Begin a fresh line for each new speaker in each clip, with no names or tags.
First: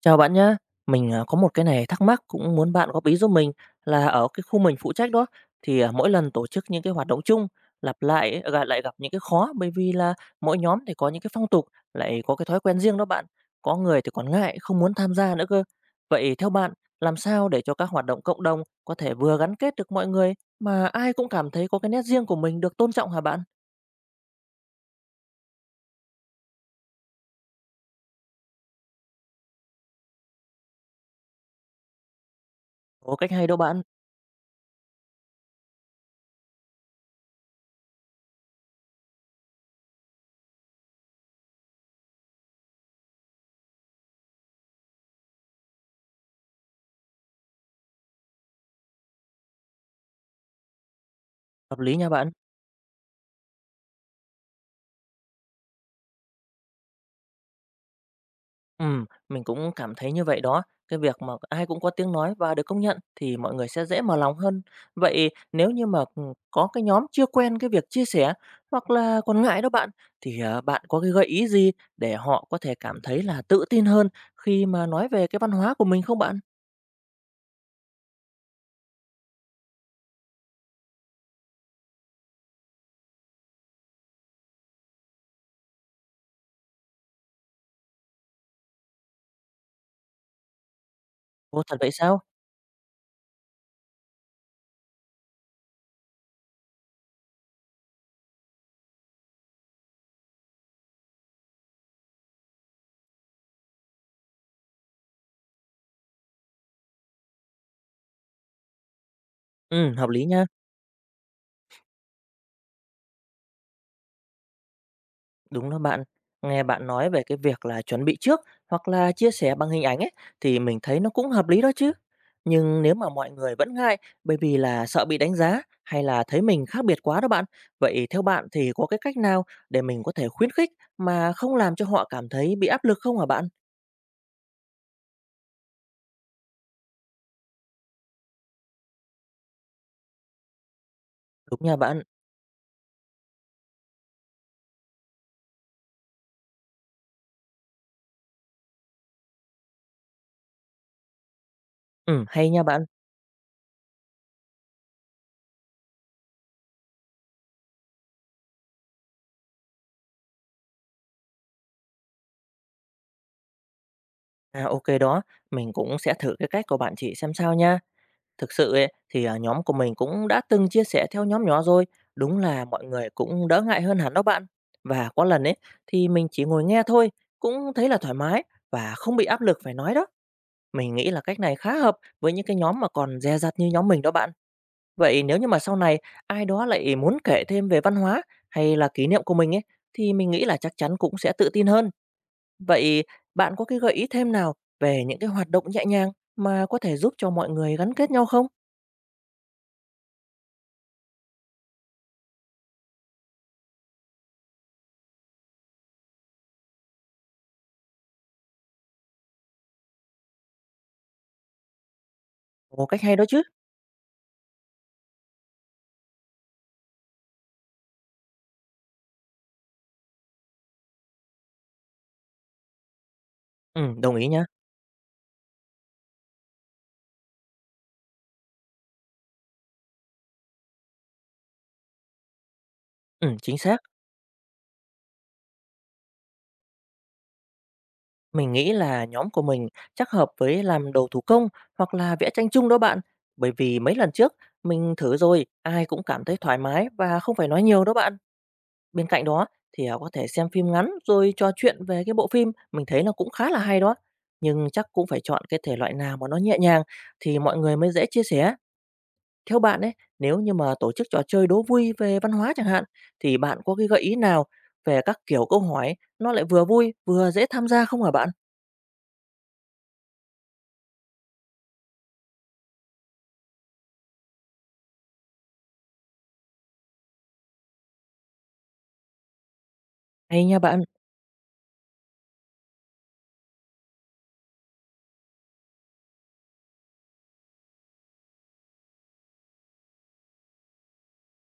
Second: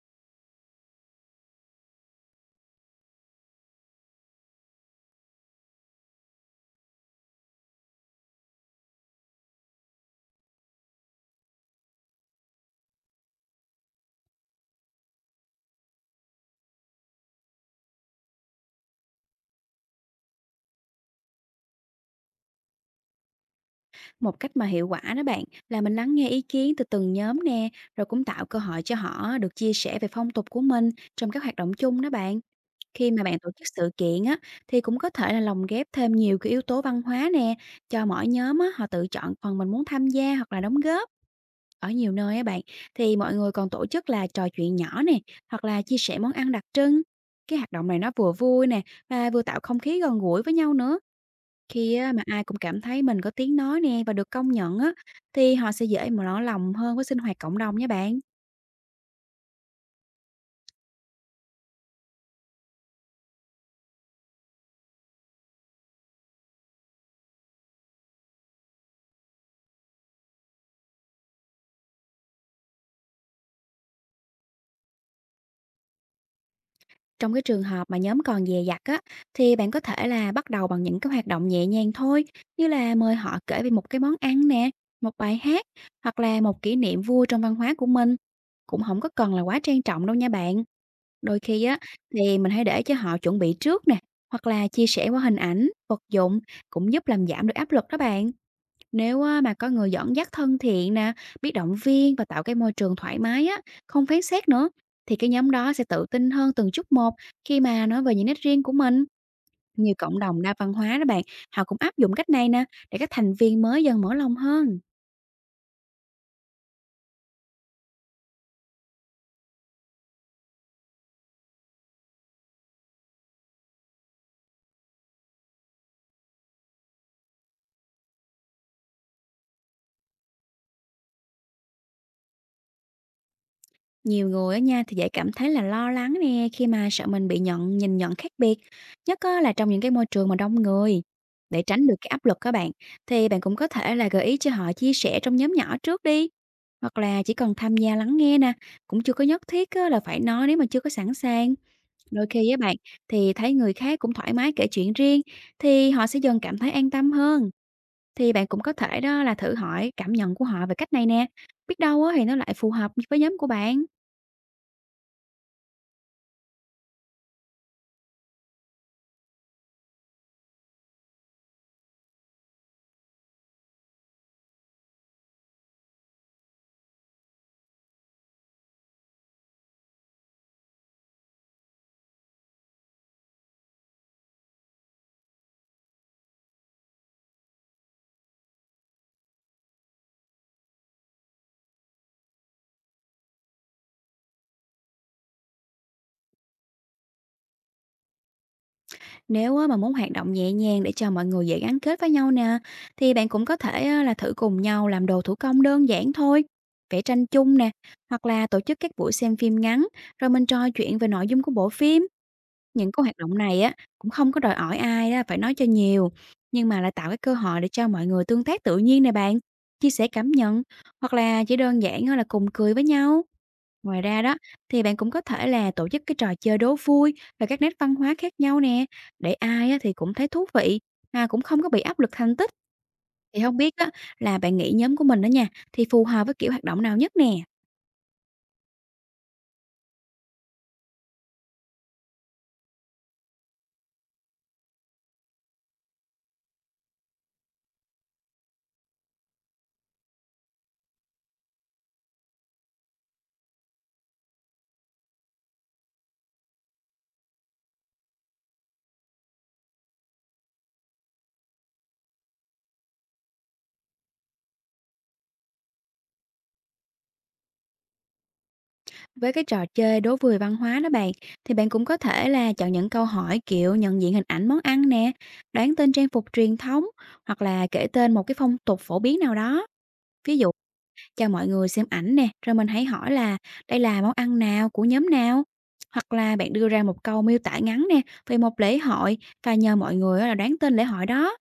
Chào bạn nhé, mình có một cái này thắc mắc cũng muốn bạn góp ý giúp mình là ở cái khu mình phụ trách đó thì mỗi lần tổ chức những cái hoạt động chung lặp lại ấy, lại gặp những cái khó bởi vì là mỗi nhóm thì có những cái phong tục lại có cái thói quen riêng đó bạn. Có người thì còn ngại không muốn tham gia nữa cơ. Vậy theo bạn làm sao để cho các hoạt động cộng đồng có thể vừa gắn kết được mọi người mà ai cũng cảm thấy có cái nét riêng của mình được tôn trọng hả bạn?
Một cách mà hiệu quả đó bạn là mình lắng nghe ý kiến từ từng nhóm nè, rồi cũng tạo cơ hội cho họ được chia sẻ về phong tục của mình trong các hoạt động chung đó bạn. Khi
Có
mà
cách
bạn
hay
tổ
đâu
chức
bạn,
sự kiện á thì cũng có thể là lồng ghép thêm nhiều cái yếu tố văn hóa nè, cho mỗi nhóm á họ tự chọn phần mình muốn tham gia hoặc là đóng góp. Ở nhiều nơi á bạn thì mọi người còn tổ chức là trò chuyện nhỏ nè, hoặc là chia sẻ món ăn đặc trưng. Cái hoạt động này nó vừa vui nè và vừa tạo không khí gần gũi với nhau nữa.
hợp
Khi
lý nha
á mà
bạn.
ai cũng cảm thấy mình có tiếng nói nè và được công nhận á, thì họ sẽ dễ mà mở lòng hơn với sinh hoạt cộng đồng nha bạn.
Mình cũng cảm thấy như vậy đó. Cái việc mà ai cũng có tiếng nói và được công nhận thì mọi người sẽ dễ mở lòng hơn. Vậy nếu như mà có cái nhóm chưa quen cái việc chia sẻ hoặc là còn ngại đó bạn, thì bạn có cái gợi ý gì để họ có thể cảm thấy là tự tin hơn khi mà nói về cái văn hóa của mình không bạn?
Trong cái trường hợp mà nhóm còn dè dặt á, thì bạn có thể là bắt đầu bằng những cái hoạt động nhẹ nhàng thôi, như là mời họ kể về một cái món ăn nè, một bài hát, hoặc là một kỷ niệm vui trong văn hóa của mình. Cũng không có cần là quá trang trọng đâu nha bạn. Đôi
Ồ,
khi
thật
á,
vậy sao?
thì mình hãy để cho họ chuẩn bị trước nè, hoặc là chia sẻ qua hình ảnh, vật dụng cũng giúp làm giảm được áp lực đó bạn. Nếu á, mà có người dẫn dắt thân thiện nè, biết động viên và tạo cái môi trường thoải mái á, không phán xét nữa, thì cái nhóm đó sẽ tự tin hơn từng chút một khi mà nói về những nét riêng của mình. Nhiều
Ừ, hợp
cộng
lý
đồng
nha.
đa văn hóa đó bạn, họ cũng áp dụng cách này nè, để các thành viên mới dần mở lòng hơn.
Đúng đó bạn, nghe bạn nói về cái việc là chuẩn bị trước hoặc là chia sẻ bằng hình ảnh ấy thì mình thấy nó cũng hợp lý đó chứ. Nhưng nếu mà mọi người vẫn ngại bởi vì là sợ bị đánh giá hay là thấy mình khác biệt quá đó bạn, vậy theo bạn thì có cái cách nào để mình có thể khuyến khích mà không làm cho họ cảm thấy bị áp lực không hả bạn?
Nhiều người á nha thì dễ cảm thấy là lo lắng nè khi mà sợ mình bị nhìn nhận khác biệt, nhất á là trong những cái môi trường mà đông người.
Đúng
Để
nha
tránh được
bạn.
cái áp lực các bạn thì bạn cũng có thể là gợi ý cho họ chia sẻ trong nhóm nhỏ trước đi. Hoặc là chỉ cần tham gia lắng nghe nè, cũng chưa có nhất thiết á là phải nói nếu mà chưa có sẵn sàng.
Ừ,
Đôi khi
hay
với
nha
bạn
bạn.
thì thấy người khác cũng thoải mái kể chuyện riêng thì họ sẽ dần cảm thấy an tâm hơn. Thì bạn cũng có thể đó là thử hỏi cảm nhận của họ về cách này nè. Biết đâu á thì nó lại phù hợp với nhóm của bạn.
À ok đó, mình cũng sẽ thử cái cách của bạn chị xem sao nha. Thực sự ấy, thì, nhóm của mình cũng đã từng chia sẻ theo nhóm nhỏ rồi, đúng là mọi người cũng đỡ ngại hơn hẳn đó bạn. Và có lần ấy, thì mình chỉ ngồi nghe thôi, cũng thấy là thoải mái và không bị áp lực phải nói đó. Mình nghĩ là cách này khá hợp với những cái nhóm mà còn dè dặt như nhóm mình đó bạn. Vậy nếu như mà sau này ai đó lại muốn kể thêm về văn hóa hay là kỷ niệm của mình ấy, thì mình nghĩ là chắc chắn cũng sẽ tự tin hơn. Vậy bạn có cái gợi ý thêm nào về những cái hoạt động nhẹ nhàng mà có thể giúp cho mọi người gắn kết nhau không?
Nếu á, mà muốn hoạt động nhẹ nhàng để cho mọi người dễ gắn kết với nhau nè, thì bạn cũng có thể á, là thử cùng nhau làm đồ thủ công đơn giản thôi, vẽ tranh chung nè, hoặc là tổ chức các buổi xem phim ngắn, rồi mình trò chuyện về nội dung của bộ phim.
Ồ,
Những
cách
cái
hay
hoạt
đó
động
chứ.
này á cũng không có đòi hỏi ai á, phải nói cho nhiều, nhưng mà lại tạo cái cơ hội để cho mọi người tương tác tự nhiên nè bạn, chia sẻ cảm nhận, hoặc là chỉ đơn giản á, là cùng cười với nhau. Ngoài
Đồng
ra
ý
đó,
nhá.
thì bạn cũng có thể là tổ chức cái trò chơi đố vui và các nét văn hóa khác nhau nè, để ai á thì cũng thấy thú vị, mà cũng không có bị áp lực thành tích. Thì không
Chính
biết
xác.
á, là bạn nghĩ nhóm của mình đó nha, thì phù hợp với kiểu hoạt động nào nhất nè.
Mình nghĩ là nhóm của mình chắc hợp với làm đồ thủ công hoặc là vẽ tranh chung đó bạn. Bởi vì mấy lần trước mình thử rồi, ai cũng cảm thấy thoải mái và không phải nói nhiều đó bạn. Bên cạnh đó thì, có thể xem phim ngắn rồi trò chuyện về cái bộ phim, mình thấy nó cũng khá là hay đó. Nhưng chắc cũng phải chọn cái thể loại nào mà nó nhẹ nhàng thì mọi người mới dễ chia sẻ. Theo bạn ấy, nếu như mà tổ chức trò chơi đố vui về văn hóa chẳng hạn, thì bạn có cái gợi ý nào về các kiểu câu hỏi nó lại vừa vui vừa dễ tham gia không hả bạn?
Với cái trò chơi đố vui văn hóa đó bạn, thì bạn cũng có thể là chọn những câu hỏi kiểu nhận diện hình ảnh món ăn nè, đoán tên trang phục truyền thống, hoặc là kể tên một cái phong tục phổ biến nào đó. Ví
Hay
dụ
nha bạn,
cho mọi người xem ảnh nè, rồi mình hãy hỏi là đây là món ăn nào của nhóm nào. Hoặc là bạn đưa ra một câu miêu tả ngắn nè về một lễ hội và nhờ mọi người á là đoán tên lễ hội đó.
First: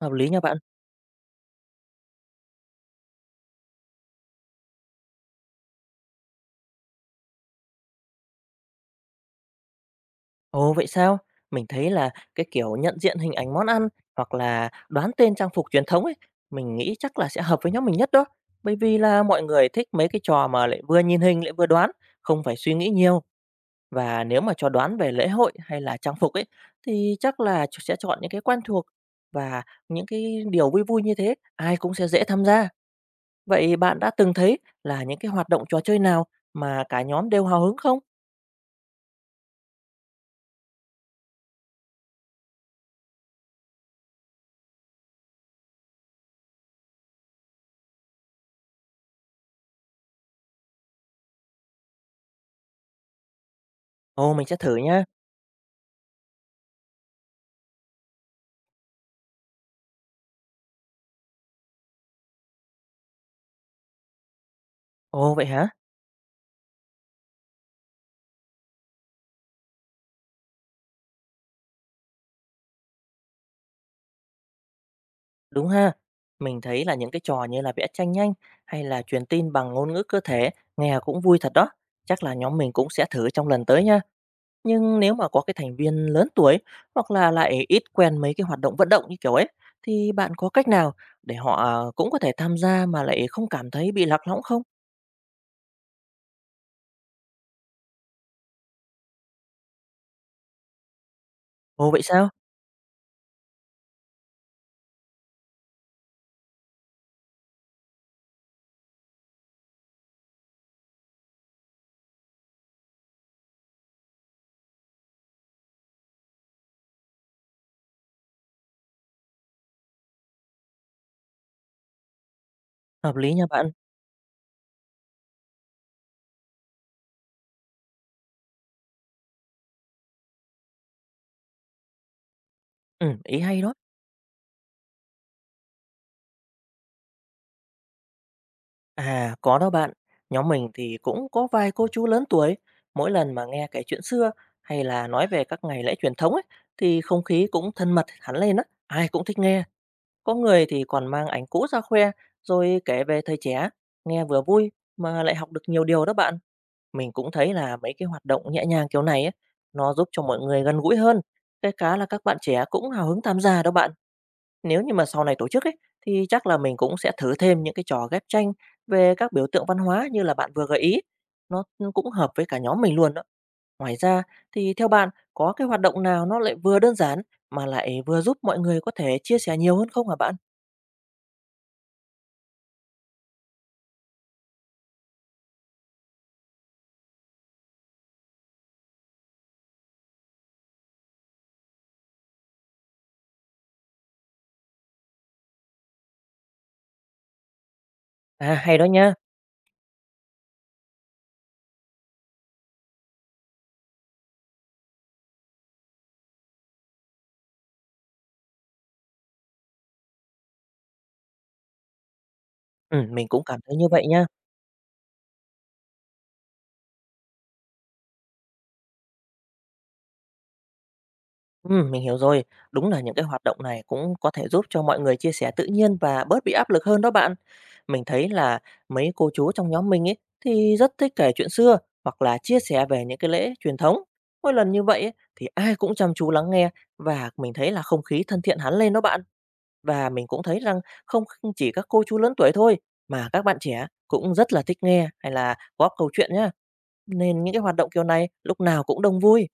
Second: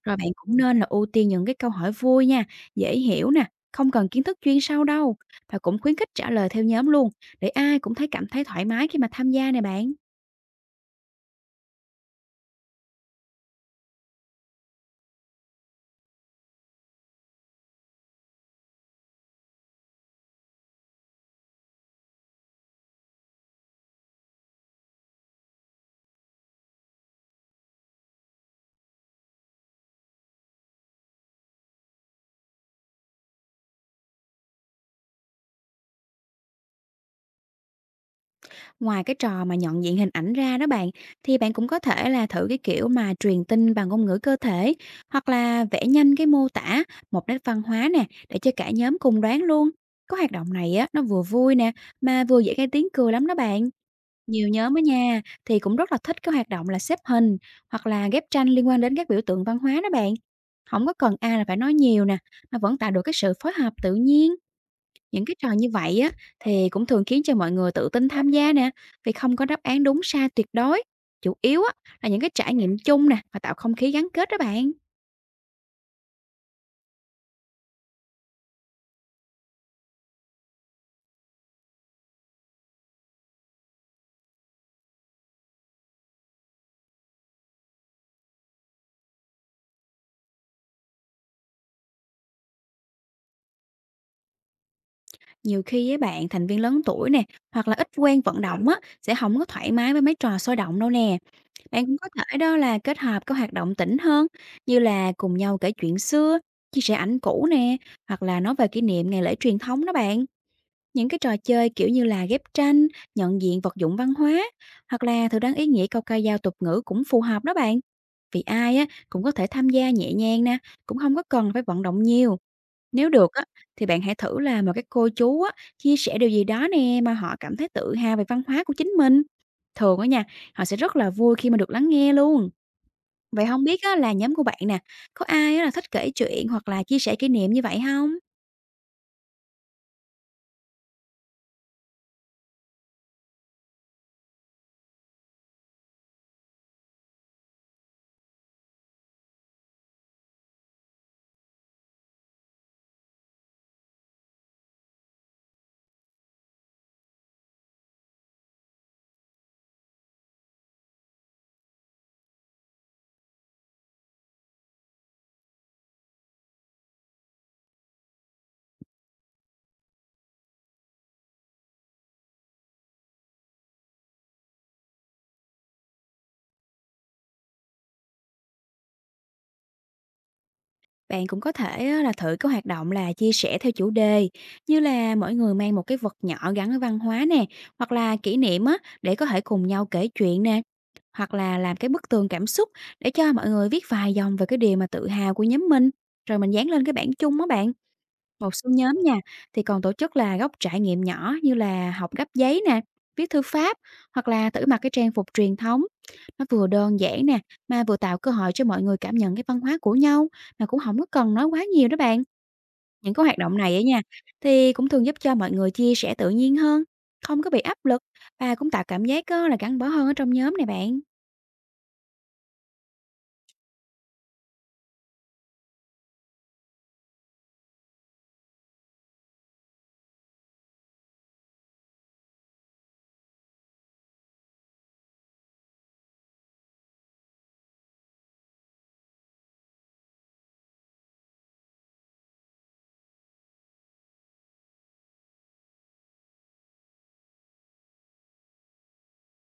hợp
Rồi
lý
bạn
nha bạn.
cũng nên là ưu tiên những cái câu hỏi vui nha, dễ hiểu nè, không cần kiến thức chuyên sâu đâu. Và cũng khuyến khích trả lời theo nhóm luôn để ai cũng cảm thấy thoải mái khi mà tham gia nè bạn.
Ồ vậy sao? Mình thấy là cái kiểu nhận diện hình ảnh món ăn hoặc là đoán tên trang phục truyền thống ấy, mình nghĩ chắc là sẽ hợp với nhóm mình nhất đó. Bởi vì là mọi người thích mấy cái trò mà lại vừa nhìn hình lại vừa đoán, không phải suy nghĩ nhiều. Và nếu mà cho đoán về lễ hội hay là trang phục ấy thì chắc là sẽ chọn những cái quen thuộc và những cái điều vui vui như thế ai cũng sẽ dễ tham gia. Vậy bạn đã từng thấy là những cái hoạt động trò chơi nào mà cả nhóm đều hào hứng không?
Ngoài cái trò mà nhận diện hình ảnh ra đó bạn, thì bạn cũng có thể là thử cái kiểu mà truyền tin bằng ngôn ngữ cơ thể hoặc là vẽ nhanh cái mô tả một nét văn hóa nè để cho cả nhóm cùng đoán luôn. Có hoạt động này á, nó vừa vui nè mà vừa dễ gây tiếng cười lắm đó bạn.
Ồ, mình
Nhiều
sẽ thử
nhóm ở
nha.
nhà thì cũng rất là thích cái hoạt động là xếp hình hoặc là ghép tranh liên quan đến các biểu tượng văn hóa đó bạn. Không có cần ai là phải nói nhiều nè, mà vẫn tạo được cái sự phối hợp tự nhiên. Những
Ồ,
cái
vậy
trò
hả?
như vậy á, thì cũng thường khiến cho mọi người tự tin tham gia nè, vì không có đáp án đúng sai tuyệt đối. Chủ yếu á, là những cái trải nghiệm chung nè và tạo không khí gắn kết đó bạn.
Đúng ha. Mình thấy là những cái trò như là vẽ tranh nhanh hay là truyền tin bằng ngôn ngữ cơ thể nghe cũng vui thật đó. Chắc là nhóm mình cũng sẽ thử trong lần tới nha. Nhưng nếu mà có cái thành viên lớn tuổi hoặc là lại ít quen mấy cái hoạt động vận động như kiểu ấy, thì bạn có cách nào để họ cũng có thể tham gia mà lại không cảm thấy bị lạc lõng không?
Nhiều khi á bạn, thành viên lớn tuổi nè, hoặc là ít quen vận động á, sẽ không có thoải mái với mấy trò sôi động đâu nè. Bạn
Ồ
cũng
vậy
có
sao?
thể đó là kết hợp các hoạt động tĩnh hơn, như là cùng nhau kể chuyện xưa, chia sẻ ảnh cũ nè, hoặc là nói về kỷ niệm ngày lễ truyền thống đó bạn. Những cái trò chơi kiểu như là ghép tranh, nhận diện vật dụng văn hóa hoặc là thử đoán ý nghĩa câu ca dao tục ngữ cũng phù hợp đó bạn. Vì ai á cũng có thể tham gia nhẹ nhàng nè, cũng không có cần phải vận động nhiều. Nếu
Hợp
được
lý nha
á
bạn.
thì bạn hãy thử là một cái cô chú á chia sẻ điều gì đó nè mà họ cảm thấy tự hào về văn hóa của chính mình. Thường á nha, họ sẽ rất là vui khi mà được lắng nghe luôn.
Ừ, ý
Vậy
hay
không
đó.
biết á là nhóm của bạn nè, có ai á là thích kể chuyện hoặc là chia sẻ kỷ niệm như vậy không?
À, có đó bạn. Nhóm mình thì cũng có vài cô chú lớn tuổi. Mỗi lần mà nghe kể chuyện xưa hay là nói về các ngày lễ truyền thống ấy, thì không khí cũng thân mật hẳn lên á. Ai cũng thích nghe. Có người thì còn mang ảnh cũ ra khoe, rồi kể về thời trẻ, nghe vừa vui mà lại học được nhiều điều đó bạn. Mình cũng thấy là mấy cái hoạt động nhẹ nhàng kiểu này ấy, nó giúp cho mọi người gần gũi hơn. Cái cá là các bạn trẻ cũng hào hứng tham gia đó bạn. Nếu như mà sau này tổ chức ấy, thì chắc là mình cũng sẽ thử thêm những cái trò ghép tranh về các biểu tượng văn hóa như là bạn vừa gợi ý. Nó cũng hợp với cả nhóm mình luôn đó. Ngoài ra thì theo bạn có cái hoạt động nào nó lại vừa đơn giản mà lại vừa giúp mọi người có thể chia sẻ nhiều hơn không hả bạn?
Bạn cũng có thể á, là thử cái hoạt động là chia sẻ theo chủ đề, như là mỗi người mang một cái vật nhỏ gắn với văn hóa nè, hoặc là kỷ niệm á để có thể cùng nhau kể chuyện nè, hoặc là làm cái bức tường cảm xúc để cho mọi người viết vài dòng về cái điều mà tự hào của nhóm mình, rồi mình dán lên cái bảng chung á bạn.
À,
Một số
hay đó
nhóm
nhá.
nha, thì còn tổ chức là góc trải nghiệm nhỏ như là học gấp giấy nè, viết thư pháp hoặc là thử mặc cái trang phục truyền thống. Nó vừa đơn giản nè, mà vừa tạo cơ hội cho mọi người cảm nhận cái văn hóa của nhau mà cũng không có cần nói quá nhiều đó bạn. Những cái
Mình
hoạt
cũng
động
cảm
này
thấy
ấy
như
nha,
vậy nhá.
thì cũng thường giúp cho mọi người chia sẻ tự nhiên hơn, không có bị áp lực và cũng tạo cảm giác là gắn bó hơn ở trong nhóm này bạn.
Mình hiểu rồi. Đúng là những cái hoạt động này cũng có thể giúp cho mọi người chia sẻ tự nhiên và bớt bị áp lực hơn đó bạn. Mình thấy là mấy cô chú trong nhóm mình ấy thì rất thích kể chuyện xưa hoặc là chia sẻ về những cái lễ truyền thống. Mỗi lần như vậy ấy, thì ai cũng chăm chú lắng nghe và mình thấy là không khí thân thiện hẳn lên đó bạn. Và mình cũng thấy rằng không chỉ các cô chú lớn tuổi thôi mà các bạn trẻ cũng rất là thích nghe hay là góp câu chuyện nhá. Nên những cái hoạt động kiểu này lúc nào cũng đông vui.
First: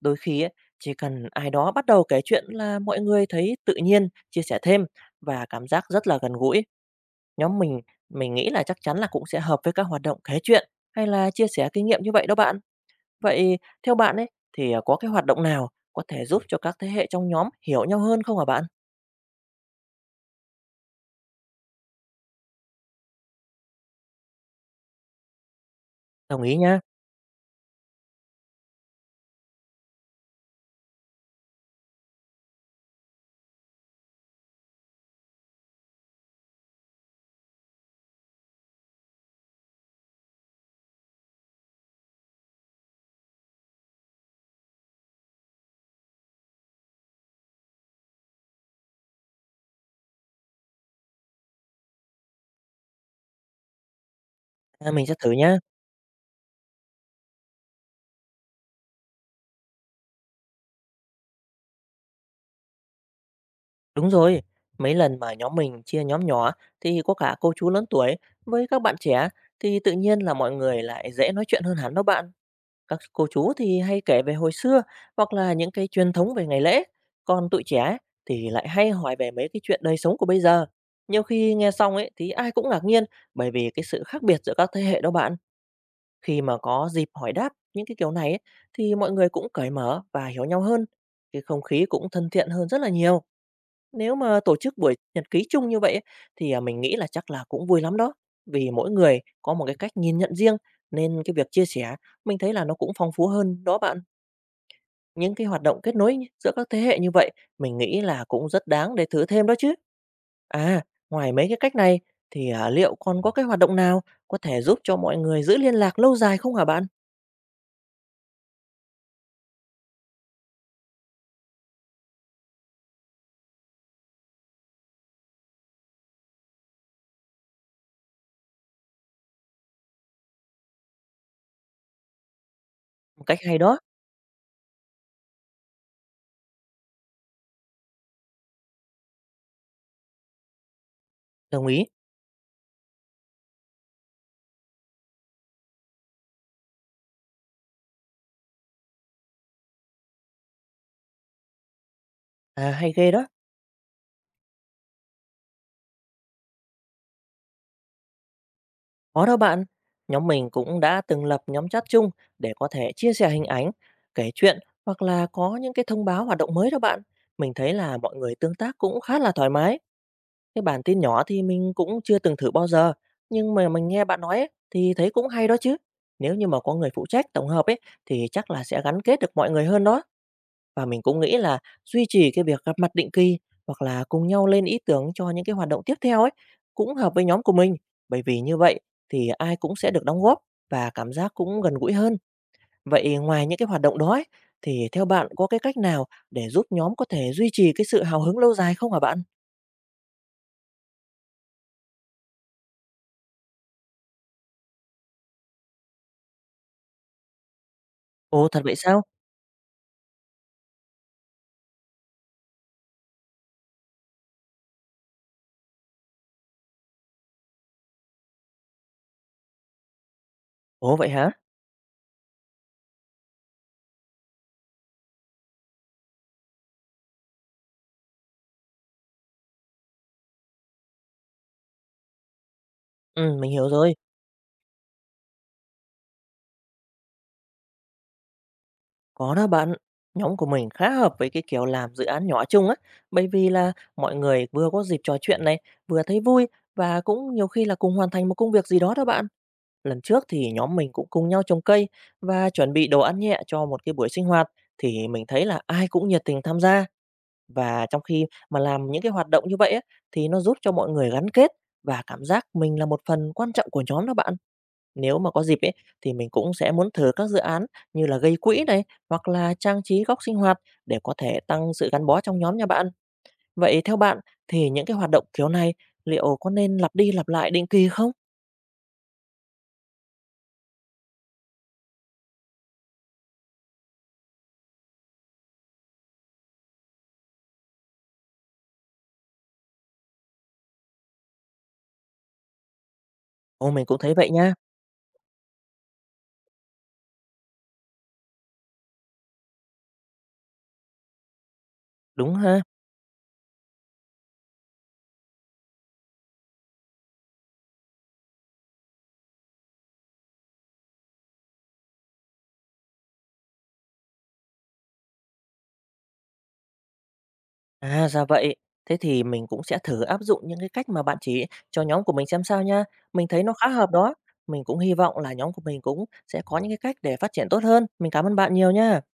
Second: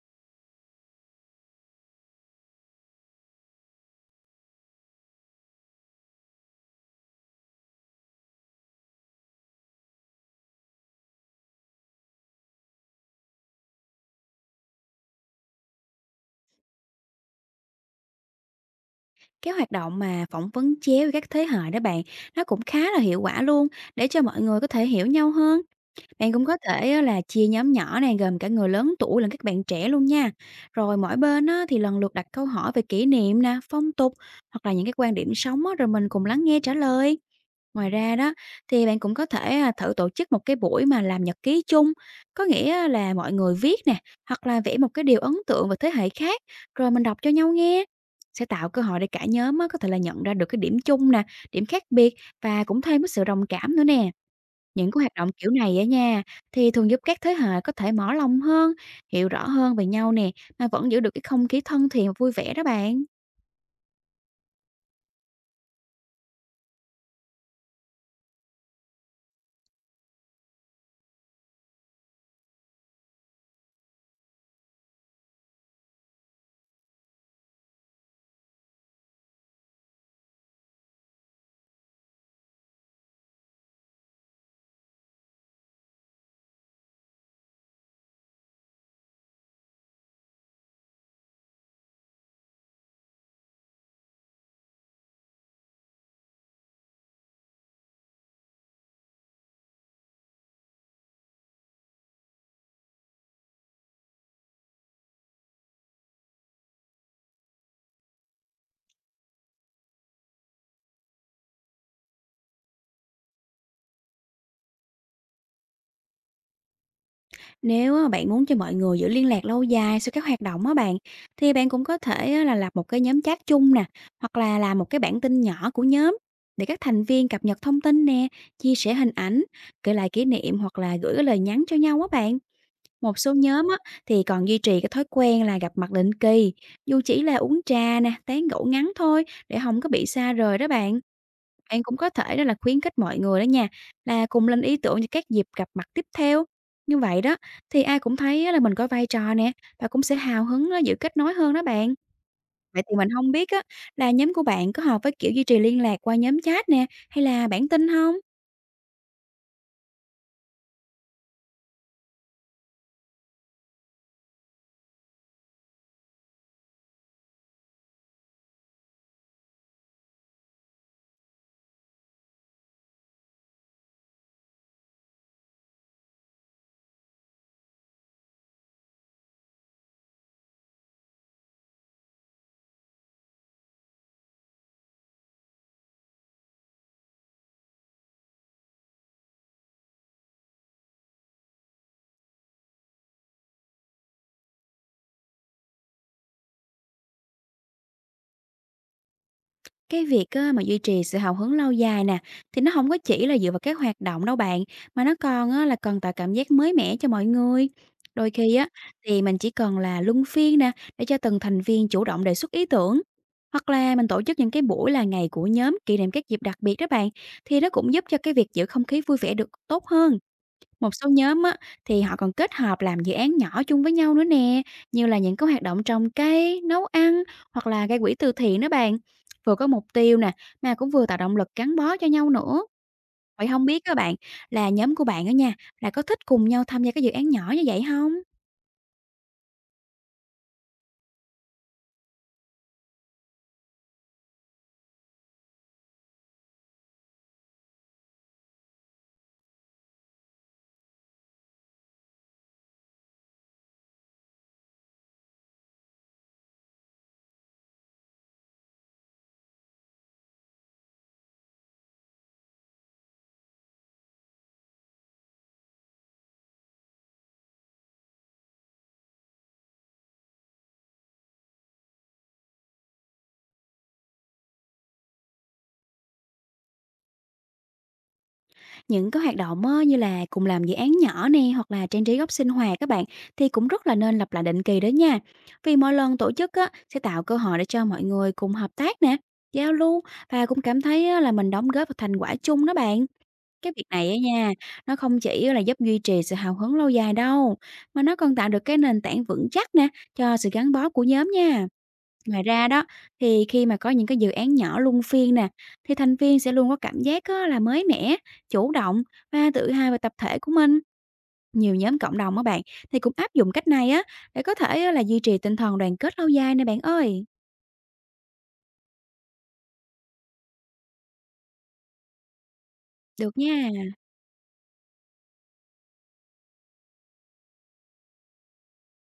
Đôi khi ấy, chỉ cần ai đó bắt đầu kể chuyện là mọi người thấy tự nhiên, chia sẻ thêm và cảm giác rất là gần gũi. Nhóm mình nghĩ là chắc chắn là cũng sẽ hợp với các hoạt động kể chuyện hay là chia sẻ kinh nghiệm như vậy đó bạn. Vậy theo bạn ấy thì có cái hoạt động nào có thể giúp cho các thế hệ trong nhóm hiểu nhau hơn không hả bạn?
Cái hoạt động mà phỏng vấn chéo với các thế hệ đó bạn, nó cũng khá là hiệu quả luôn để cho mọi người có thể hiểu nhau hơn. Bạn
Đồng
cũng
ý
có
nha.
thể á là chia nhóm nhỏ này, gồm cả người lớn tuổi lẫn các bạn trẻ luôn nha. Rồi mỗi bên á thì lần lượt đặt câu hỏi về kỷ niệm nè, phong tục hoặc là những cái quan điểm sống á, rồi mình cùng lắng nghe trả lời. Ngoài ra đó thì bạn cũng có thể thử tổ chức một cái buổi mà làm nhật ký chung, có nghĩa là mọi người viết nè, hoặc là vẽ một cái điều ấn tượng về thế hệ khác, rồi mình đọc cho nhau nghe. Sẽ tạo cơ hội để cả nhóm á, có thể là nhận ra được cái điểm chung nè, điểm khác biệt và cũng thêm cái sự đồng cảm nữa nè.
À,
Những cái
mình
hoạt
sẽ
động
thử
kiểu
nha.
này á nha, thì thường giúp các thế hệ có thể mở lòng hơn, hiểu rõ hơn về nhau nè, mà vẫn giữ được cái không khí thân thiện và vui vẻ đó bạn.
Đúng rồi. Mấy lần mà nhóm mình chia nhóm nhỏ thì có cả cô chú lớn tuổi với các bạn trẻ thì tự nhiên là mọi người lại dễ nói chuyện hơn hẳn đó bạn. Các cô chú thì hay kể về hồi xưa hoặc là những cái truyền thống về ngày lễ, còn tụi trẻ thì lại hay hỏi về mấy cái chuyện đời sống của bây giờ. Nhiều khi nghe xong ấy thì ai cũng ngạc nhiên bởi vì cái sự khác biệt giữa các thế hệ đó bạn. Khi mà có dịp hỏi đáp những cái kiểu này ấy, thì mọi người cũng cởi mở và hiểu nhau hơn. Cái không khí cũng thân thiện hơn rất là nhiều. Nếu mà tổ chức buổi nhật ký chung như vậy ấy, thì, mình nghĩ là chắc là cũng vui lắm đó, vì mỗi người có một cái cách nhìn nhận riêng, nên cái việc chia sẻ mình thấy là nó cũng phong phú hơn đó bạn. Những cái hoạt động kết nối giữa các thế hệ như vậy, mình nghĩ là cũng rất đáng để thử thêm đó chứ. À, ngoài mấy cái cách này thì, liệu còn có cái hoạt động nào có thể giúp cho mọi người giữ liên lạc lâu dài không hả bạn?
Nếu á, bạn muốn cho mọi người giữ liên lạc lâu dài sau các hoạt động á bạn, thì bạn cũng có thể á, là lập một cái nhóm chat chung nè, hoặc là làm một cái bản tin nhỏ của nhóm để các thành viên cập nhật thông tin nè, chia sẻ hình ảnh, kể lại kỷ niệm hoặc là gửi cái lời nhắn cho nhau á bạn. Một
Một
số
cách hay
nhóm
đó,
á, thì còn duy trì cái thói quen là gặp mặt định kỳ, dù chỉ là uống trà nè, tán gẫu ngắn thôi để không có bị xa rời đó bạn.
đồng
Bạn
ý,
cũng có thể đó là khuyến khích mọi người đó nha, là cùng lên ý tưởng cho các dịp gặp mặt tiếp theo. Như vậy đó, thì ai cũng thấy á là mình có vai trò nè, và cũng sẽ hào hứng á, giữ kết nối hơn đó bạn.
à,
Vậy
hay
thì mình
ghê đó.
không biết á, là nhóm của bạn có hợp với kiểu duy trì liên lạc qua nhóm chat nè, hay là bản tin không?
Có đó bạn, nhóm mình cũng đã từng lập nhóm chat chung để có thể chia sẻ hình ảnh, kể chuyện hoặc là có những cái thông báo hoạt động mới đó bạn. Mình thấy là mọi người tương tác cũng khá là thoải mái. Cái bản tin nhỏ thì mình cũng chưa từng thử bao giờ, nhưng mà mình nghe bạn nói ấy, thì thấy cũng hay đó chứ. Nếu như mà có người phụ trách tổng hợp ấy thì chắc là sẽ gắn kết được mọi người hơn đó. Và mình cũng nghĩ là duy trì cái việc gặp mặt định kỳ hoặc là cùng nhau lên ý tưởng cho những cái hoạt động tiếp theo ấy cũng hợp với nhóm của mình, bởi vì như vậy thì ai cũng sẽ được đóng góp và cảm giác cũng gần gũi hơn. Vậy ngoài những cái hoạt động đó ấy, thì theo bạn có cái cách nào để giúp nhóm có thể duy trì cái sự hào hứng lâu dài không hả bạn?
Cái việc á mà duy trì sự hào hứng lâu dài nè, thì nó không có chỉ là dựa vào cái hoạt động đâu bạn, mà nó còn á là cần tạo cảm giác mới mẻ cho mọi người. Đôi
Ồ,
khi
thật
á,
vậy sao?
thì mình chỉ cần là luân phiên nè, để cho từng thành viên chủ động đề xuất ý tưởng. Hoặc là mình tổ chức những cái buổi là ngày của nhóm, kỷ niệm các dịp đặc biệt đó bạn, thì nó cũng giúp cho cái việc giữ không khí vui vẻ được tốt hơn. Một
Ồ vậy
số
hả?
nhóm á, thì họ còn kết hợp làm dự án nhỏ chung với nhau nữa nè, như là những cái hoạt động trồng cây, nấu ăn hoặc là gây quỹ từ thiện đó bạn. Vừa có mục tiêu nè, mà cũng vừa tạo động lực gắn bó cho nhau nữa.
Ừ,
Vậy
mình
không
hiểu
biết
rồi.
các bạn là nhóm của bạn đó nha, là có thích cùng nhau tham gia các dự án nhỏ như vậy không?
Có đó bạn, nhóm của mình khá hợp với cái kiểu làm dự án nhỏ chung á, bởi vì là mọi người vừa có dịp trò chuyện này, vừa thấy vui và cũng nhiều khi là cùng hoàn thành một công việc gì đó đó bạn. Lần trước thì nhóm mình cũng cùng nhau trồng cây và chuẩn bị đồ ăn nhẹ cho một cái buổi sinh hoạt thì mình thấy là ai cũng nhiệt tình tham gia và trong khi mà làm những cái hoạt động như vậy á, thì nó giúp cho mọi người gắn kết và cảm giác mình là một phần quan trọng của nhóm đó bạn. Nếu mà có dịp ấy thì mình cũng sẽ muốn thử các dự án như là gây quỹ này hoặc là trang trí góc sinh hoạt để có thể tăng sự gắn bó trong nhóm nhà bạn. Vậy theo bạn thì những cái hoạt động kiểu này liệu có nên lặp đi lặp lại định kỳ không?
Những cái hoạt động á, như là cùng làm dự án nhỏ nè hoặc là trang trí góc sinh hoạt các bạn thì cũng rất là nên lặp lại định kỳ đó nha. Vì mỗi lần tổ chức á, sẽ tạo cơ hội để cho mọi người cùng hợp tác nè, giao lưu và cũng cảm thấy á, là mình đóng góp vào thành quả chung đó bạn.
Ồ
Cái việc
mình cũng
này
thấy
á
vậy
nha,
nha.
nó không chỉ là giúp duy trì sự hào hứng lâu dài đâu, mà nó còn tạo được cái nền tảng vững chắc nè cho sự gắn bó của nhóm nha.
Đúng
Ngoài
ha.
ra đó, thì khi mà có những cái dự án nhỏ luân phiên nè, thì thành viên sẽ luôn có cảm giác á, là mới mẻ, chủ động và tự hào về tập thể của mình. Nhiều nhóm cộng đồng á bạn thì cũng áp dụng cách này á để có thể á, là duy trì tinh thần đoàn kết lâu dài nè bạn ơi.
À ra vậy. Thế thì mình cũng sẽ thử áp dụng những cái cách mà bạn chỉ cho nhóm của mình xem sao nha. Mình
Được
thấy nó khá hợp
nha.
đó. Mình cũng hy vọng là nhóm của mình cũng sẽ có những cái cách để phát triển tốt hơn. Mình cảm ơn bạn nhiều nha.